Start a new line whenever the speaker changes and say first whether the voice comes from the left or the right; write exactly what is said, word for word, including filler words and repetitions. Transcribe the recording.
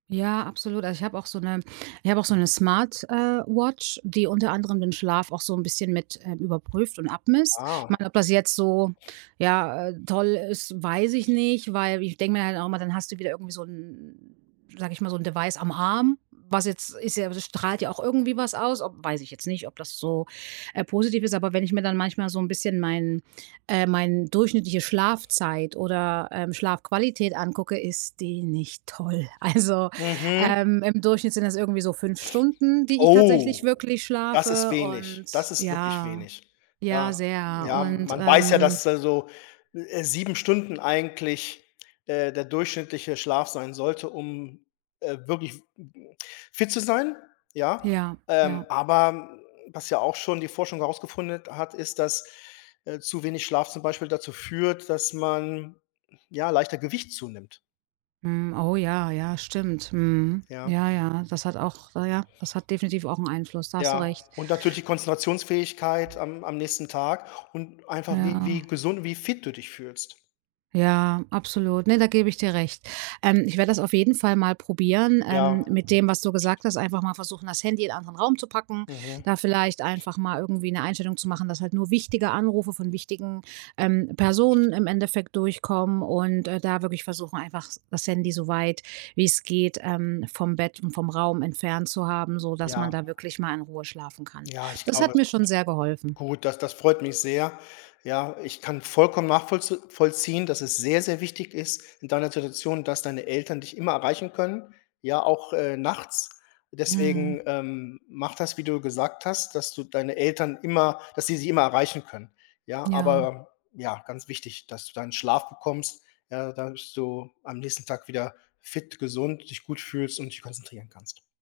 right: Ja, absolut. Also ich habe auch so 'ne ich habe auch so 'ne Smart, äh, Watch, die unter anderem den Schlaf auch so 'n bisschen mit, ähm, überprüft und abmisst. Ich
left: Ah.
right: meine, ob das jetzt so, ja, äh, toll ist, weiß ich nicht. Weil ich denke mir halt auch immer, dann hast du wieder irgendwie so 'n 'n, sage ich mal, so 'n Device am Arm, was jetzt ist ja das strahlt ja auch irgendwie was aus, ob weiß ich jetzt nicht, ob das so, äh, positiv ist. Aber wenn ich mir dann manchmal so 'n bisschen mein äh, mein durchschnittliche Schlafzeit oder, ähm, Schlafqualität angucke, ist die nicht toll. Also,
left: Mhm.
right: ähm, im Durchschnitt sind das irgendwie so fünf Stunden, die ich tatsächlich
left: Oh,
right: wirklich
left: das ist
right: schlafe. Und
left: wenig, das ist wirklich
right: ja,
left: wenig.
right: ja,
left: Ja.
right: sehr.
left: Ja,
right: Und,
left: man weiß ja,
right: ähm
left: dass da so, äh, sieben Stunden eigentlich, äh, der durchschnittliche Schlaf sein sollte, um, äh, wirklich m m fit zu sein, ja,
right: Ja,
left: ähm,
right: ja.
left: aber, hm, was ja auch schon die Forschung herausgefunden hat, ist, dass, äh, zu wenig Schlaf zum Beispiel dazu führt, dass man ja leichter Gewicht zunimmt.
right: Hm. Oh ja, ja, stimmt. Mhm.
left: Ja.
right: Ja, ja, das hat auch na ja, das hat definitiv auch 'n Einfluss. Da hast du
left: Ja,
right: recht.
left: und natürlich die Konzentrationsfähigkeit am am nächsten Tag und einfach wie wie
right: Ja.
left: gesund und wie fit du dich fühlst.
right: Ja, absolut. Ne, da gebe ich dir recht. Ähm, ich werde das auf jeden Fall mal probieren,
left: Ja.
right: ähm, mit dem, was du gesagt hast, einfach mal versuchen, das Handy in 'n anderen Raum zu packen,
left: Mhm.
right: da vielleicht einfach mal irgendwie 'ne Einstellung zu machen, dass halt nur wichtige Anrufe von wichtigen, ähm, Personen im Endeffekt durchkommen und, äh, da wirklich versuchen, einfach das Handy so weit wie's geht, ähm, vom Bett und vom Raum entfernt zu haben, so dass man
left: Ja.
right: da wirklich mal in Ruhe schlafen kann.
left: Ja, ich
right: Das
left: glaube
right: hat mir
left: schon.
right: schon sehr geholfen.
left: Gut, das das freut mich sehr. Ja, ich kann vollkommen nachvollz vollziehen, dass es sehr, sehr wichtig ist in deiner Situation, dass deine Eltern dich immer erreichen können, ja, auch, äh, nachts.
right: Mhm.
left: Deswegen, ähm, mache das, wie du gesagt hast, dass du deine Eltern immer dass sie dich immer erreichen können. Ja,
right: Ja.
left: aber ja, ganz wichtig, dass du deinen Schlaf bekommst, äh, dass du am nächsten Tag wieder fit, gesund, dich gut fühlst und dich konzentrieren kannst.